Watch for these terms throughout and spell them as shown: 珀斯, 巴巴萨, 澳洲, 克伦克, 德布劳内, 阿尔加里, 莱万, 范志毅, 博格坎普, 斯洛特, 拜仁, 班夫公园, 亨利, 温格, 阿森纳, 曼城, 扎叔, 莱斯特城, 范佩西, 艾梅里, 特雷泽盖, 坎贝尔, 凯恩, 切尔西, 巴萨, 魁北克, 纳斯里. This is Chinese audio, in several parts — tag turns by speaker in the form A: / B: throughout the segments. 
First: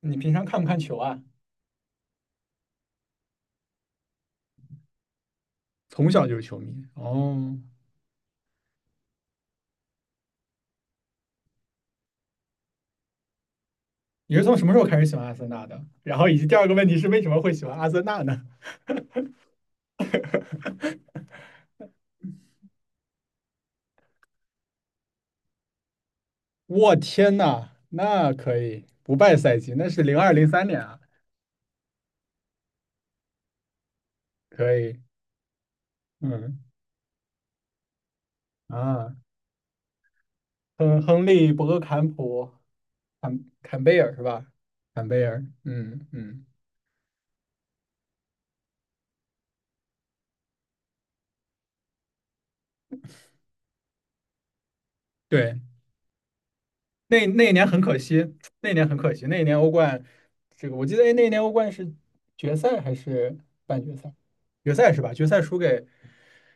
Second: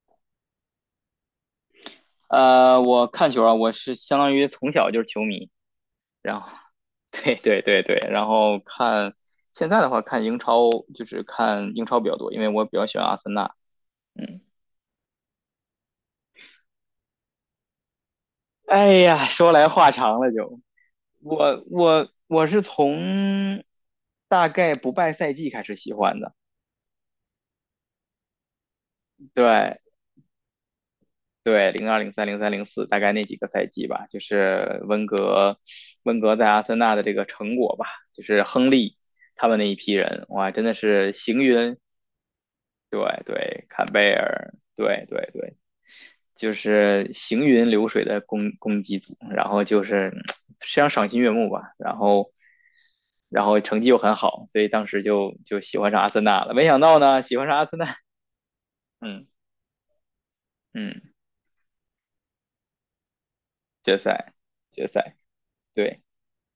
A: 你平常看不看球啊？
B: 我看球啊，我是相当于从小就是球迷，
A: 从小就
B: 然
A: 是
B: 后
A: 球迷
B: 对
A: 哦。
B: 对对对，然后现在的话看英超，就是看英超比较多，因为我比较喜欢阿森纳。
A: 你
B: 嗯，
A: 是从什么时候开始喜欢阿森纳的？然后以及第二个问题是为什么会喜欢阿森纳呢？
B: 哎呀，说来话长了就，我是从大概不败赛季开始喜欢的。
A: 我天呐，那可以不败赛季，
B: 对，
A: 那是02、03年啊，
B: 对，零二、零三、零四，大概那几个赛季吧，就
A: 可
B: 是
A: 以，
B: 温格在
A: 嗯
B: 阿森纳的这个成果吧，就是亨利
A: 啊，
B: 他们那一批人，哇，真的
A: 亨
B: 是
A: 亨
B: 行
A: 利、博
B: 云，
A: 格坎普、
B: 对
A: 坎
B: 对，
A: 坎
B: 坎
A: 贝
B: 贝
A: 尔是吧？
B: 尔，对
A: 坎贝
B: 对
A: 尔，
B: 对，
A: 嗯嗯，
B: 就是行云流水的攻击组，然后就是非常赏心悦目吧，然后成绩又很好，所以当时就
A: 对，
B: 就喜欢上阿森纳了，没想到呢，
A: 那
B: 喜欢
A: 那一
B: 上阿
A: 年
B: 森
A: 很
B: 纳。
A: 可惜，那一年很可惜，
B: 嗯
A: 那一年欧冠，这个我记得，哎，
B: 嗯，
A: 那一年欧冠是决赛还是半决
B: 决
A: 赛？
B: 赛
A: 决
B: 决
A: 赛是吧？
B: 赛，
A: 决赛输给
B: 对。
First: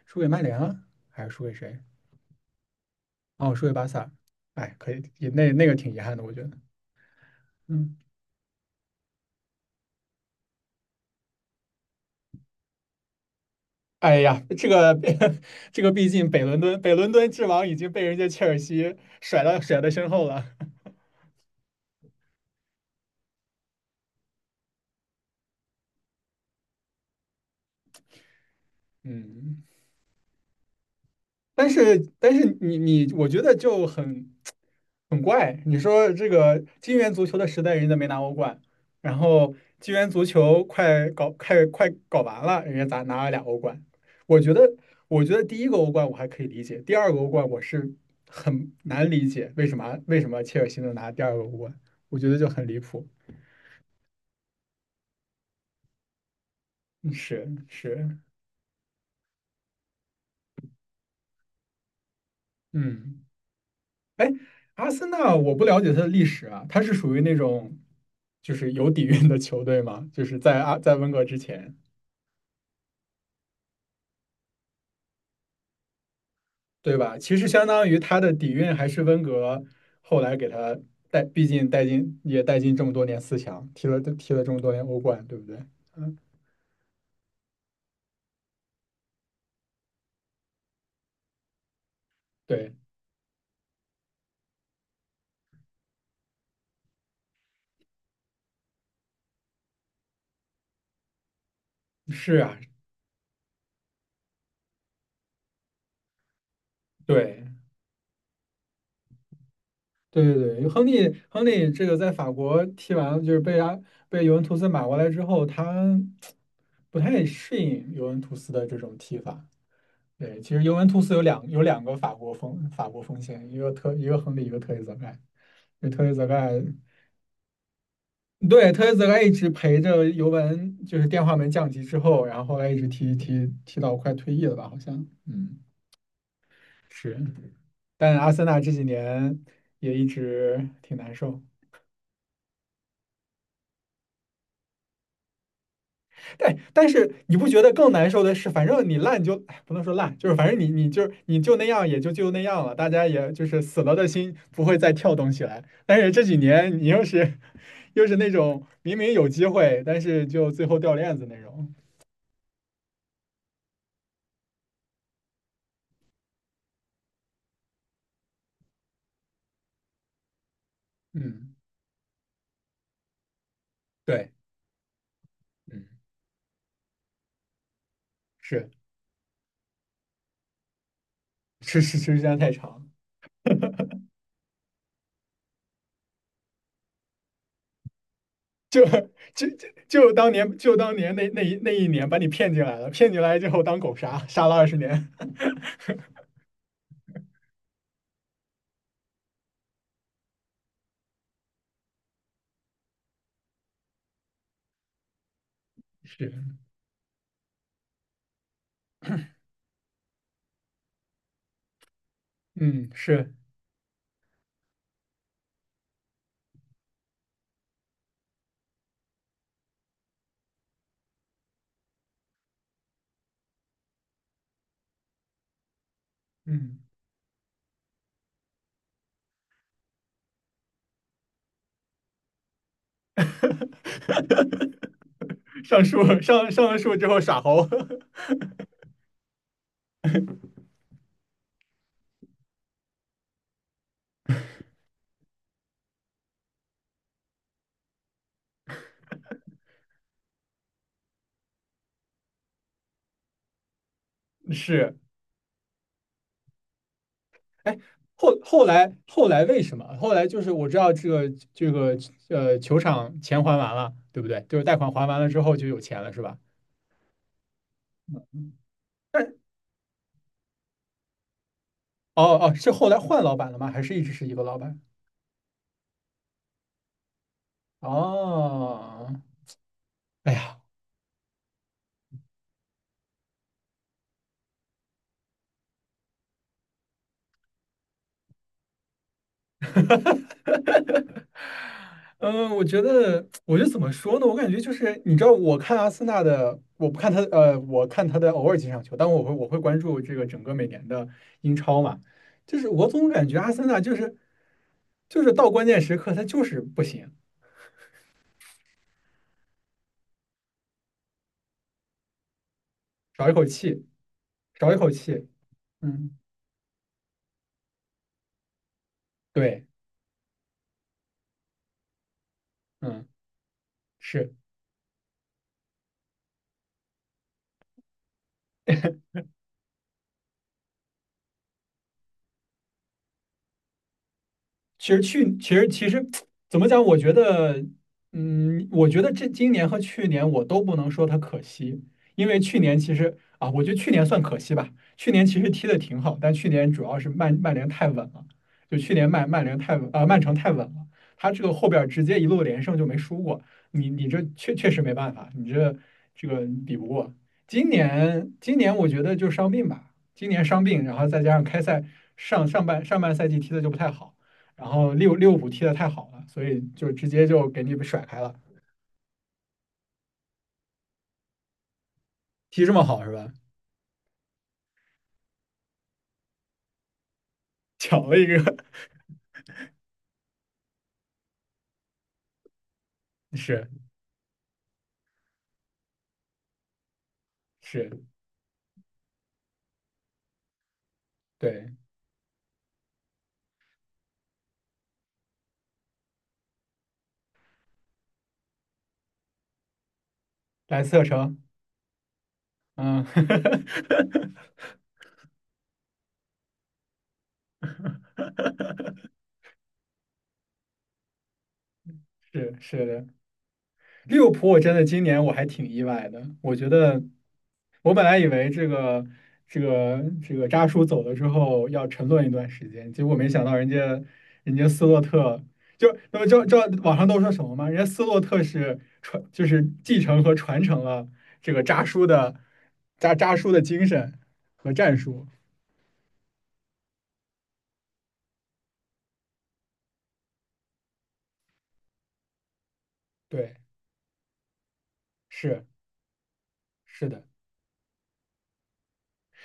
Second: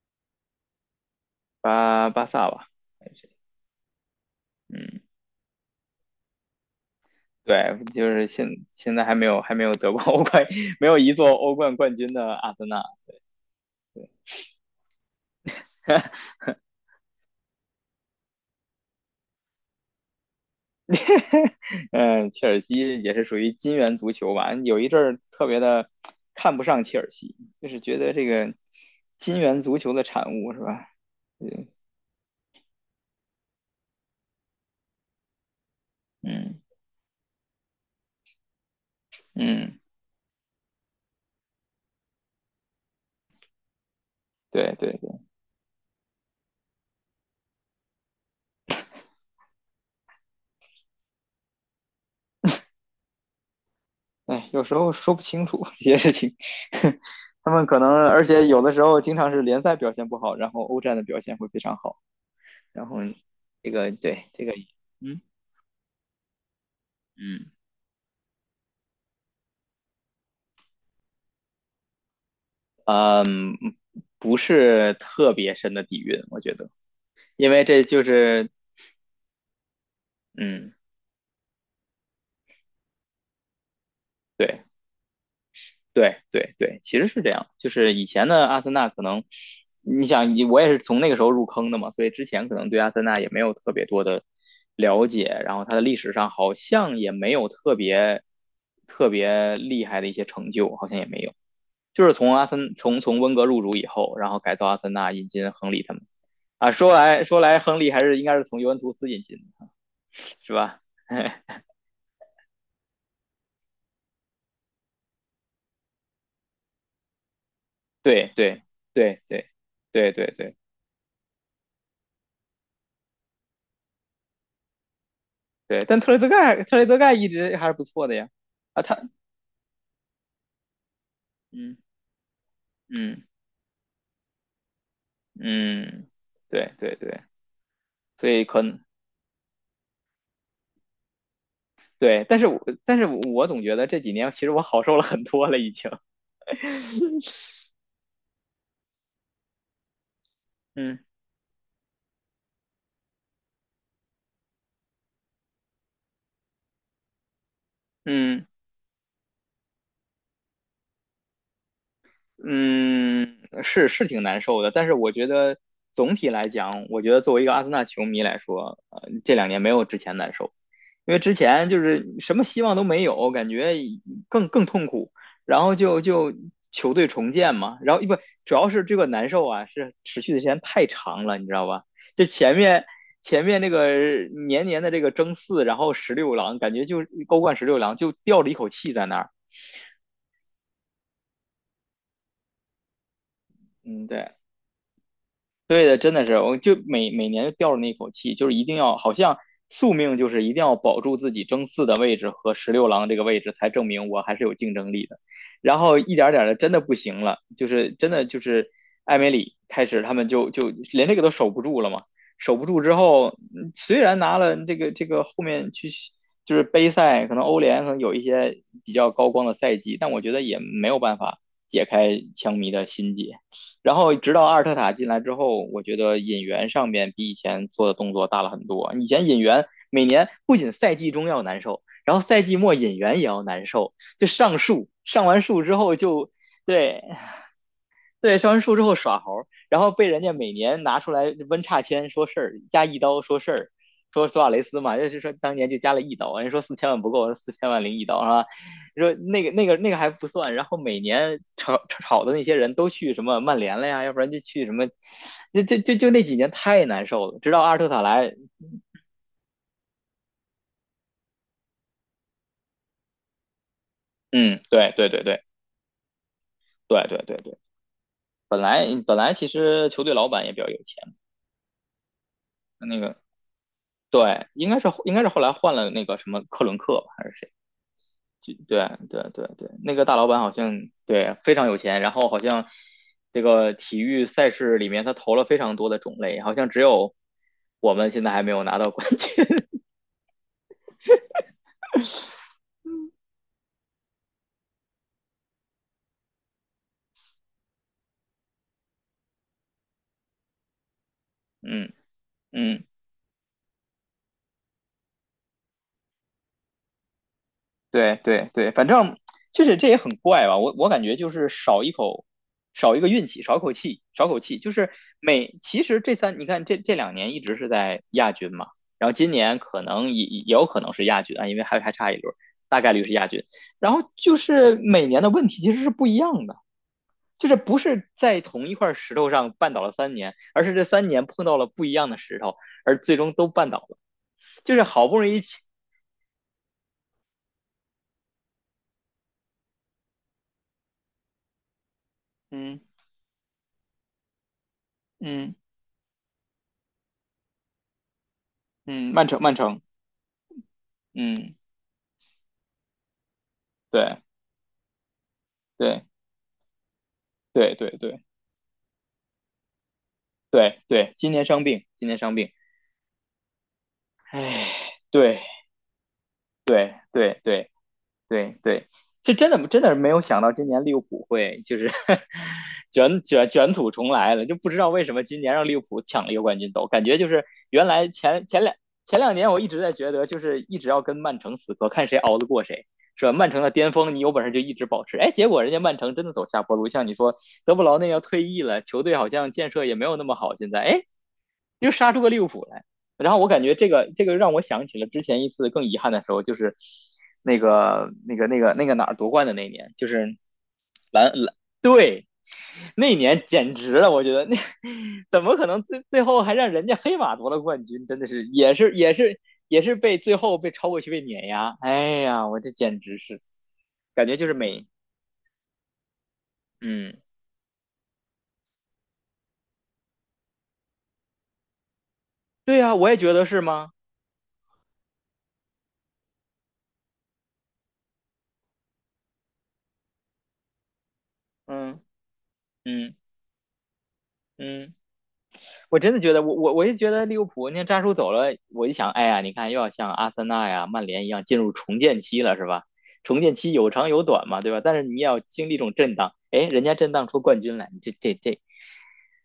A: 输给曼联了，还是输给谁？
B: 巴萨吧，还有谁。
A: 哦，输给巴萨。哎，可
B: 嗯，
A: 以，那个挺遗憾的，我觉得。
B: 对，
A: 嗯，
B: 就是现在还没有得过欧冠，没有一座欧冠冠军的阿森纳。
A: 哎呀，这个 这个，毕竟 北伦敦之王已经被人家切尔西甩在身后了。
B: 嗯，切尔西也是属于金元足球吧，有一阵儿特别的看不上切尔西，就是觉得这个 金元
A: 嗯。
B: 足球的产物是吧？嗯
A: 但是你，我觉得就很怪。你说这
B: 嗯
A: 个金元足球的时代，人家没拿欧冠，然后
B: 嗯，
A: 金元足球快搞完了，人家咋拿了俩欧冠？我觉得
B: 对对对，
A: 我觉得第一个欧冠我还可以理解，第二个欧冠我是很难理解为什么切尔西能拿第二个欧冠，我觉得就很离谱。
B: 哎，有时候说不清楚 这些事情，
A: 嗯，是，
B: 他们可能
A: 是。
B: 而且有的时候经常是联赛表现不好，然后欧战的表现会非常好。然后
A: 嗯。
B: 这个对这个，
A: 阿森
B: 嗯
A: 纳我不了解它的历史啊，它是属于那
B: 嗯，
A: 种就是有底蕴的球队嘛，就是在温格之前，
B: 不是特别深的底蕴，我觉得，
A: 对吧？其实
B: 因为
A: 相
B: 这
A: 当于
B: 就
A: 它的
B: 是。
A: 底蕴还是温格后来给
B: 嗯，
A: 他带，毕竟带进这么多年四强，踢了这么多
B: 对
A: 年欧冠，对不对？嗯，
B: 对对对，其实是这样，就是以前的阿森纳可能，你想我也是从那个时候入坑的嘛，所以之前可能
A: 对，
B: 对阿森纳也没有特别多的了解，然后它的历史上好像也没有特别特别厉害的一些成就，好像也没有。就是从
A: 是
B: 阿
A: 啊，
B: 森从从温格入主以后，然后改造阿森纳，引进亨利他们。啊，说来说
A: 对。
B: 来，亨利还是应该是从尤文图斯引进的，
A: 对对
B: 是
A: 对，
B: 吧？
A: 亨利亨 利这个在法国踢完了，就是被尤文图斯买过来之后，他不太适应尤文
B: 对
A: 图斯
B: 对
A: 的这种踢
B: 对对
A: 法，
B: 对对
A: 对，其
B: 对
A: 实尤文图斯有两个法国锋线，一个亨利，一个特雷泽盖。
B: 对，
A: 对，
B: 但
A: 特雷
B: 特雷
A: 泽
B: 泽
A: 盖，
B: 盖特雷泽盖一直还是不错的呀。
A: 对，
B: 啊，
A: 特雷泽
B: 他
A: 盖一直陪着尤文，就是电话门降
B: 嗯
A: 级之后，然后后来一直踢
B: 嗯
A: 踢踢到快退役了吧，好像，嗯，
B: 嗯，对对
A: 是。
B: 对，
A: 但
B: 所
A: 阿
B: 以
A: 森纳
B: 可
A: 这
B: 能
A: 几年也一直挺难受，
B: 对，但是我总觉得这几年其实我好受了很多了，已经。
A: 但是你不觉得更难受的是，反正你烂就，哎，不能说烂，就是反正你
B: 嗯
A: 就是你就那样，也就那样了，大家也就是死了的心不会再跳动起来。但是这几年你又是那
B: 嗯。
A: 种明明有机会，但是就最后掉链子那种。
B: 嗯，是是挺难受的，但是我觉得总体来讲，我觉得作为一个阿森纳球迷来说，这两年没有之前难受，因为之
A: 嗯，
B: 前就是什么希望都没有，感觉
A: 对，
B: 更痛苦，然后
A: 嗯，
B: 就球队重建嘛，然后不主要
A: 是，
B: 是这个难受啊，是持续的时间太长了，你知道
A: 是，
B: 吧？
A: 是，是时
B: 就
A: 间太
B: 前面
A: 长，
B: 前面那个年年的这个争四，然后十六郎，感觉就欧冠十六郎就吊着一口
A: 就
B: 气在那儿。
A: 就当年那一年把你骗进来了，骗进来之后当狗
B: 嗯，
A: 杀，
B: 对，
A: 杀了20年。
B: 对的，真的是，我就每年就吊着那一口气，就是一定要，好像宿命就是一定要保住自己争四的位置和十六郎这个位置，才证明我还是有竞争力的。然后 一点点的，
A: 是，
B: 真的不行了，就是真的就是艾梅里开始，他们就连这个都守不住了嘛，守不住
A: 嗯，
B: 之后，
A: 是，
B: 虽然拿了这个后面去就是杯赛，可能欧联可能有一些比较高光的赛季，但我觉得也没有办法解开枪迷的心结。然后直到阿尔特塔进来之后，我觉得引援
A: 嗯。
B: 上面比以前做的动作大了很多。以前引援每年不仅赛季中要难受，然后赛季末引援也要难受，就上树，上完树之后就
A: 上了树
B: 对
A: 之后耍猴
B: 对，上完树之后耍猴，然后被人家每年拿出来温差签说事儿，加一刀说事儿，说索瓦雷斯嘛，就是说当年就加了一刀，人家说四千万不够，四千万零一刀是吧？说那个还不算，然后每年炒的那些人都去什么曼联了呀，要不然就去什么，
A: 是，
B: 就那几年太难受了，直到阿
A: 哎，
B: 尔特塔来。
A: 后来为什么？后来就是我知道这个球场钱还完了，对不对？就
B: 嗯，
A: 是贷款
B: 对
A: 还
B: 对
A: 完
B: 对
A: 了之
B: 对
A: 后就有钱了，是吧？
B: 对对对对，本来
A: 但
B: 其实球队老板也比较有钱，
A: 哦哦，是后来
B: 那个
A: 换老板了吗？还是一直是一个
B: 对，
A: 老
B: 应该
A: 板？
B: 是应该是后来换了那个什么克伦克吧还是谁？就对
A: 哦，
B: 对对对，那个大老
A: 哎
B: 板好
A: 呀，
B: 像对非常有钱，然后好像这个体育赛事里面他投了非常多的种类，好像只有我们现在还没有拿到冠军。
A: 嗯，我觉得怎么说呢？我感觉就是，你知道，我看阿森纳的，我不看他，我看他的偶尔几场球，但我会关注这个整个每年的英 超
B: 嗯
A: 嘛。就是
B: 嗯。
A: 我总感觉阿森纳就是到关键时刻他就是不行，
B: 对对对，反正就是这也很怪吧，我感觉就是少一口，少一个运
A: 少一
B: 气，
A: 口
B: 少口
A: 气，
B: 气，少口气，就
A: 少一口
B: 是
A: 气。
B: 每其实
A: 嗯，
B: 这三你看这两年一直是在亚军嘛，然后今年
A: 对，
B: 可能也有可能是亚军啊，因为还差一轮，大概率
A: 嗯，
B: 是亚军，然后
A: 是。
B: 就是每年的问题其实是不一样的。就是不是在同一块石头上绊倒了三年，而是这三年碰到了不一样的石头，而最终都绊倒了。就是好不容易
A: 其
B: 起。
A: 实其实怎么讲？我觉得，嗯，我觉得这今年和去年我都不能说它可惜，因为去年
B: 嗯
A: 其实啊，我觉得去年算可惜吧。去年其实
B: 嗯
A: 踢的挺好，但去年主要是曼联太稳了，就去年
B: 嗯，曼
A: 曼
B: 城
A: 曼
B: 曼
A: 联太
B: 城，
A: 稳，曼城太稳了，他这个
B: 嗯
A: 后边儿直接一路连胜就没输过，你这
B: 对
A: 确实没办法，你这
B: 对
A: 这个比不过。今
B: 对对对
A: 年今年我觉得就伤病吧，今年伤
B: 对
A: 病，然后
B: 对，
A: 再
B: 今
A: 加上
B: 年
A: 开
B: 伤
A: 赛
B: 病，今年伤
A: 上
B: 病，
A: 上半上半赛季踢的就不太好。然
B: 哎，
A: 后六六
B: 对
A: 五踢的太好了，所以就
B: 对
A: 直接
B: 对
A: 就给
B: 对
A: 你甩开了。
B: 对对，这真的真的是没有想到今年利物浦会就是
A: 踢这么好是
B: 卷
A: 吧？
B: 卷 卷土重来了，就不知道为什么今年让利物浦抢了一个冠军走，感觉就是原
A: 巧
B: 来
A: 了一
B: 前
A: 个，
B: 前两前两年我一直在觉得就是一直要跟曼城死磕，看谁熬得过谁。是吧？曼城
A: 是，
B: 的巅峰，你有本事就一直保持。哎，结果人家曼城真的走下坡路，像你说，德布
A: 是，
B: 劳内要退役了，球队好像建设也没有那么好。现在，哎，
A: 对，
B: 又杀出个利物浦来。然后我感觉这个让我想起了之前一次更遗憾的时候，就是那个哪儿夺冠的那一年，就是
A: 莱斯特
B: 蓝
A: 城，
B: 蓝对，
A: 嗯，
B: 那一年 简直了，我觉得那 怎么可能最后还让人家黑马夺了冠军？真的是也是被最后被超过去被碾压，哎呀，
A: 是，
B: 我这
A: 是
B: 简
A: 的，
B: 直是
A: 利
B: 感
A: 物
B: 觉就
A: 浦，
B: 是
A: 我真的
B: 美。
A: 今年我还挺意外的。我觉得，
B: 嗯
A: 我本来以为这个扎叔走了之后要沉沦一段时
B: 对
A: 间，
B: 呀、
A: 结
B: 我
A: 果
B: 也
A: 没
B: 觉
A: 想
B: 得
A: 到
B: 是
A: 人
B: 吗？
A: 家人家斯洛特就那么就网上都说什么嘛，人家斯洛特就是继承和传承了这个扎
B: 嗯
A: 叔的扎
B: 嗯
A: 扎叔的精神和
B: 嗯。
A: 战术。
B: 我真的觉得，我就觉得利物浦，你看扎叔走了，我一想，哎呀，你看又要像阿森纳呀、曼联一样进入重建期了，是吧？重
A: 对，
B: 建期有长有短嘛，对吧？但是你也要
A: 是，
B: 经历一种震荡，哎，人家
A: 是
B: 震
A: 的。
B: 荡出冠军来，你这，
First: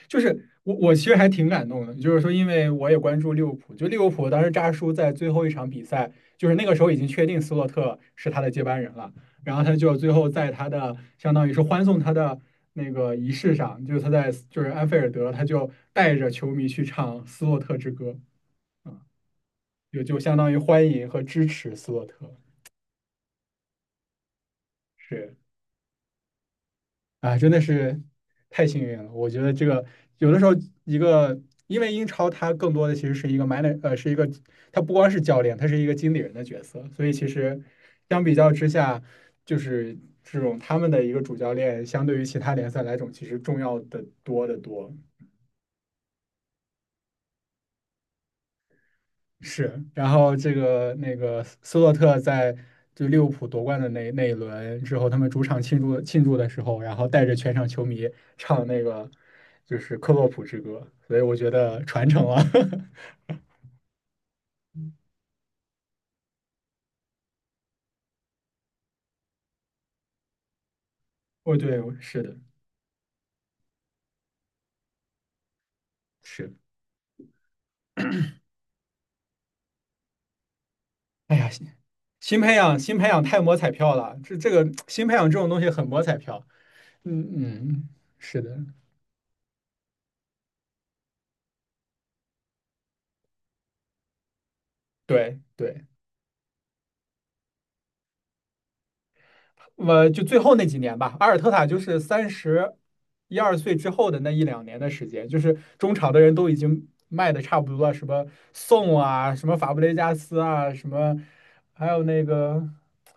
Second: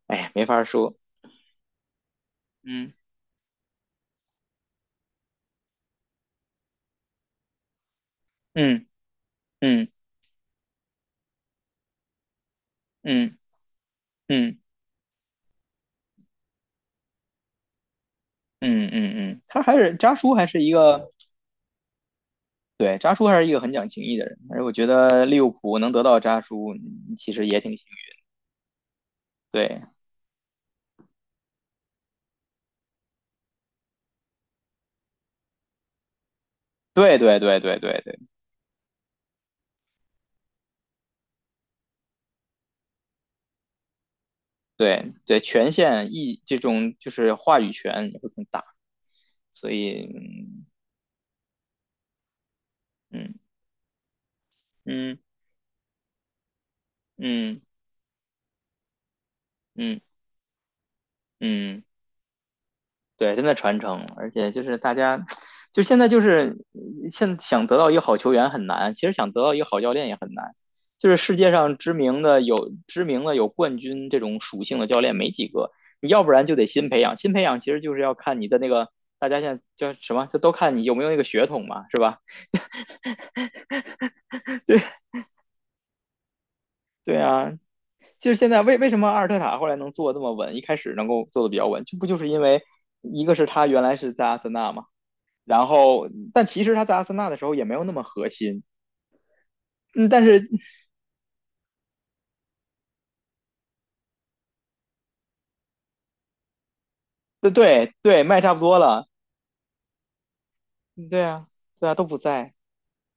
B: 哎
A: 就
B: 呀，没
A: 是
B: 法
A: 我
B: 说。
A: 其实还挺感动的，就是说，因为我
B: 嗯
A: 也关注利物浦，就利物浦当时扎叔在最后一场比赛，就是那个时候已经确定斯洛特是他的接班
B: 嗯
A: 人了，然后他
B: 嗯
A: 就最后在他的相当于是欢送他的那个仪
B: 嗯
A: 式上，就是他在
B: 嗯
A: 就是安菲尔德，他就带着球迷去唱《斯洛特之歌》，
B: 嗯
A: 啊，嗯
B: 嗯嗯，他还是
A: 就
B: 扎
A: 就
B: 叔
A: 相
B: 还
A: 当于
B: 是一
A: 欢迎
B: 个
A: 和支持斯洛特，
B: 对扎叔还是一个很讲情义的人，而且我觉得
A: 是。
B: 利物浦能得到扎叔，其
A: 啊，
B: 实
A: 真的
B: 也挺幸
A: 是
B: 运
A: 太幸运了。我觉得这个
B: 对
A: 有的时候一个，因为英超它更多的其实是一个 man，r 呃，是一个它不光是教练，它是一个经理人的角色。所以
B: 对
A: 其
B: 对对
A: 实
B: 对对
A: 相比较之下，就是这种他们的一个主教练，相对于其他联赛来种，其实重要的多得多。
B: 对对，权限意这种就是话语权也会更大，所
A: 是，然
B: 以
A: 后这个那个斯洛特在就利物
B: 嗯
A: 浦夺冠的那一轮之后，他
B: 嗯
A: 们主场庆祝庆祝的时候，然后带着全
B: 嗯
A: 场球迷唱那个就是
B: 嗯嗯，
A: 克洛普之歌，所以我觉得
B: 嗯，
A: 传承了。
B: 对，真的传承，而且就是大家，就现在就是现想得到一个好球员很难，其实想得到一个好教练也很难，就是世界
A: 哦，
B: 上
A: 对，
B: 知
A: 是
B: 名
A: 的，
B: 的有知名的有冠军这种属性的教练没几个，你要不然
A: 是。
B: 就得新培养，新培养其实就是要看你的那个。大家现在叫什么？这都看你有没有那个
A: 哎
B: 血
A: 呀，新
B: 统嘛，是吧？
A: 新培养新培养太摸彩票了，这这 个
B: 对
A: 新培养这种东西很摸彩票。
B: 对
A: 嗯
B: 啊，
A: 嗯，嗯，
B: 就是
A: 是
B: 现
A: 的，
B: 在为什么阿尔特塔后来能做这么稳，一开始能够做的比较稳，这不就是因为一个是他原来是在阿森纳嘛，
A: 对
B: 然
A: 对。
B: 后但其实他在阿森纳的时候也没有那么核心，
A: 我
B: 嗯，
A: 就
B: 但
A: 最
B: 是
A: 后那几年吧，阿尔特塔就是31、32岁之后的那一两年的时间，就是中场的人都已经卖的
B: 对
A: 差不多了，
B: 对
A: 什
B: 对，
A: 么
B: 卖差不多
A: 宋
B: 了，
A: 啊，什么法布雷加斯啊，什么
B: 对啊
A: 还
B: 对啊
A: 有
B: 都不
A: 那
B: 在
A: 个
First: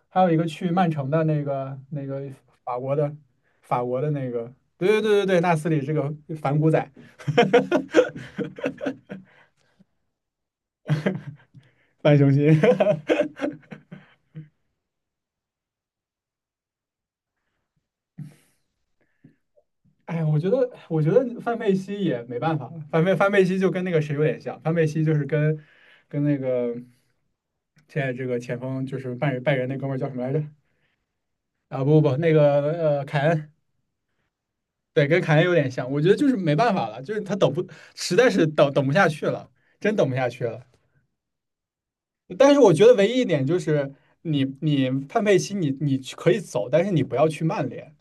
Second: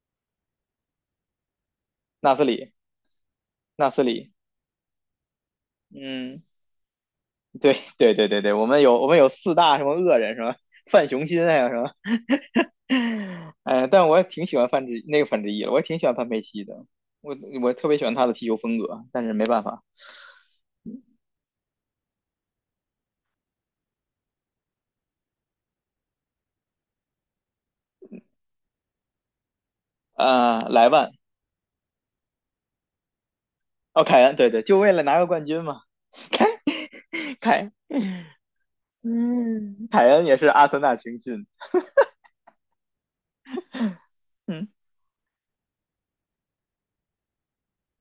A: 还有一个去曼城的那个
B: 纳斯里
A: 法国的法
B: 纳
A: 国
B: 斯
A: 的那
B: 里，
A: 个，对对对对对，纳斯里这个
B: 嗯，
A: 反骨仔，
B: 对对对对 对，我们有四大什么恶人什么范雄心还有什么，
A: 反雄心。
B: 哎，但我也挺喜欢范志毅的，我也挺喜欢范佩西的，我我特别喜欢他的踢球风格，但是没办法。
A: 哎，我觉得范佩西也没办法。范佩西就跟那个谁有点像，范佩西就是跟那个现在这个前锋就是拜仁那哥们儿叫什么来着？
B: 啊、莱万
A: 啊，不不不，那个凯恩，
B: 哦，凯恩，对对，就为了
A: 对，
B: 拿
A: 跟
B: 个
A: 凯恩
B: 冠
A: 有
B: 军
A: 点
B: 嘛。
A: 像。我觉得就 是
B: 凯
A: 没办法了，就是他等不，
B: 凯，
A: 实在是等不下去了，
B: 嗯，
A: 真等
B: 凯
A: 不
B: 恩
A: 下
B: 也
A: 去
B: 是
A: 了。
B: 阿森纳青训，
A: 但是我觉得唯一一点就是你，
B: 嗯，
A: 你范佩西你去可以走，但是你不要去曼联。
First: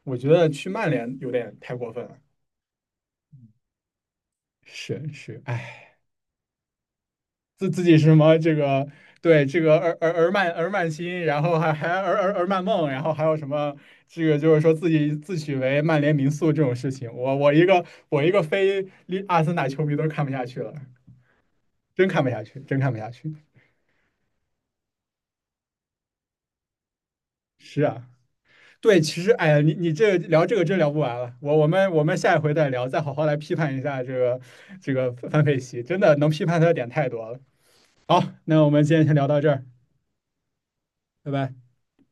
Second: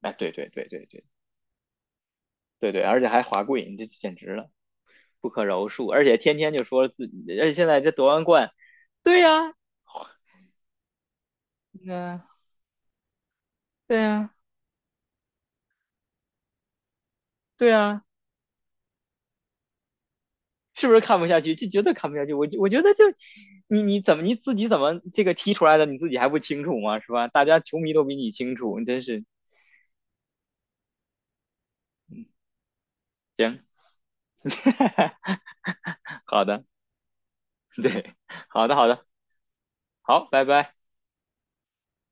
B: 哎，
A: 我觉
B: 对对
A: 得
B: 对
A: 去
B: 对
A: 曼
B: 对
A: 联有点太过分了。
B: 对对，而且还华贵，你这简直了，
A: 是
B: 不
A: 是，
B: 可饶
A: 哎。
B: 恕！而且天天就说自己，而且现
A: 自
B: 在
A: 自
B: 这
A: 己是
B: 夺
A: 什
B: 完
A: 么
B: 冠，
A: 这个
B: 对
A: 对
B: 呀、
A: 这个而而而曼心，然后还而
B: 嗯，
A: 而而曼梦，然后还有什么
B: 对
A: 这
B: 呀、
A: 个就是说自己自诩为曼联名宿这种事情，
B: 对呀、
A: 我一个非利阿森纳球迷都看不下去了，
B: 是不是看不下去？就绝对
A: 真
B: 看不
A: 看
B: 下
A: 不
B: 去。
A: 下
B: 我
A: 去，
B: 我
A: 真
B: 觉
A: 看
B: 得
A: 不
B: 就
A: 下去。
B: 你自己怎么这个踢出来的，你自己还不清楚吗？是吧？大家球
A: 是
B: 迷都
A: 啊，
B: 比你清楚，你
A: 对，
B: 真
A: 其
B: 是
A: 实哎呀，你这聊这个真聊不完了，我们下一回再聊，再好好来批
B: 行，
A: 判一下这个 这个范佩西，真的能批
B: 好
A: 判
B: 的，
A: 他的点太多了。
B: 对，
A: 好，那
B: 好
A: 我
B: 的
A: 们
B: 好
A: 今天
B: 的。
A: 先聊到这儿，
B: 好，拜拜。
A: 拜拜。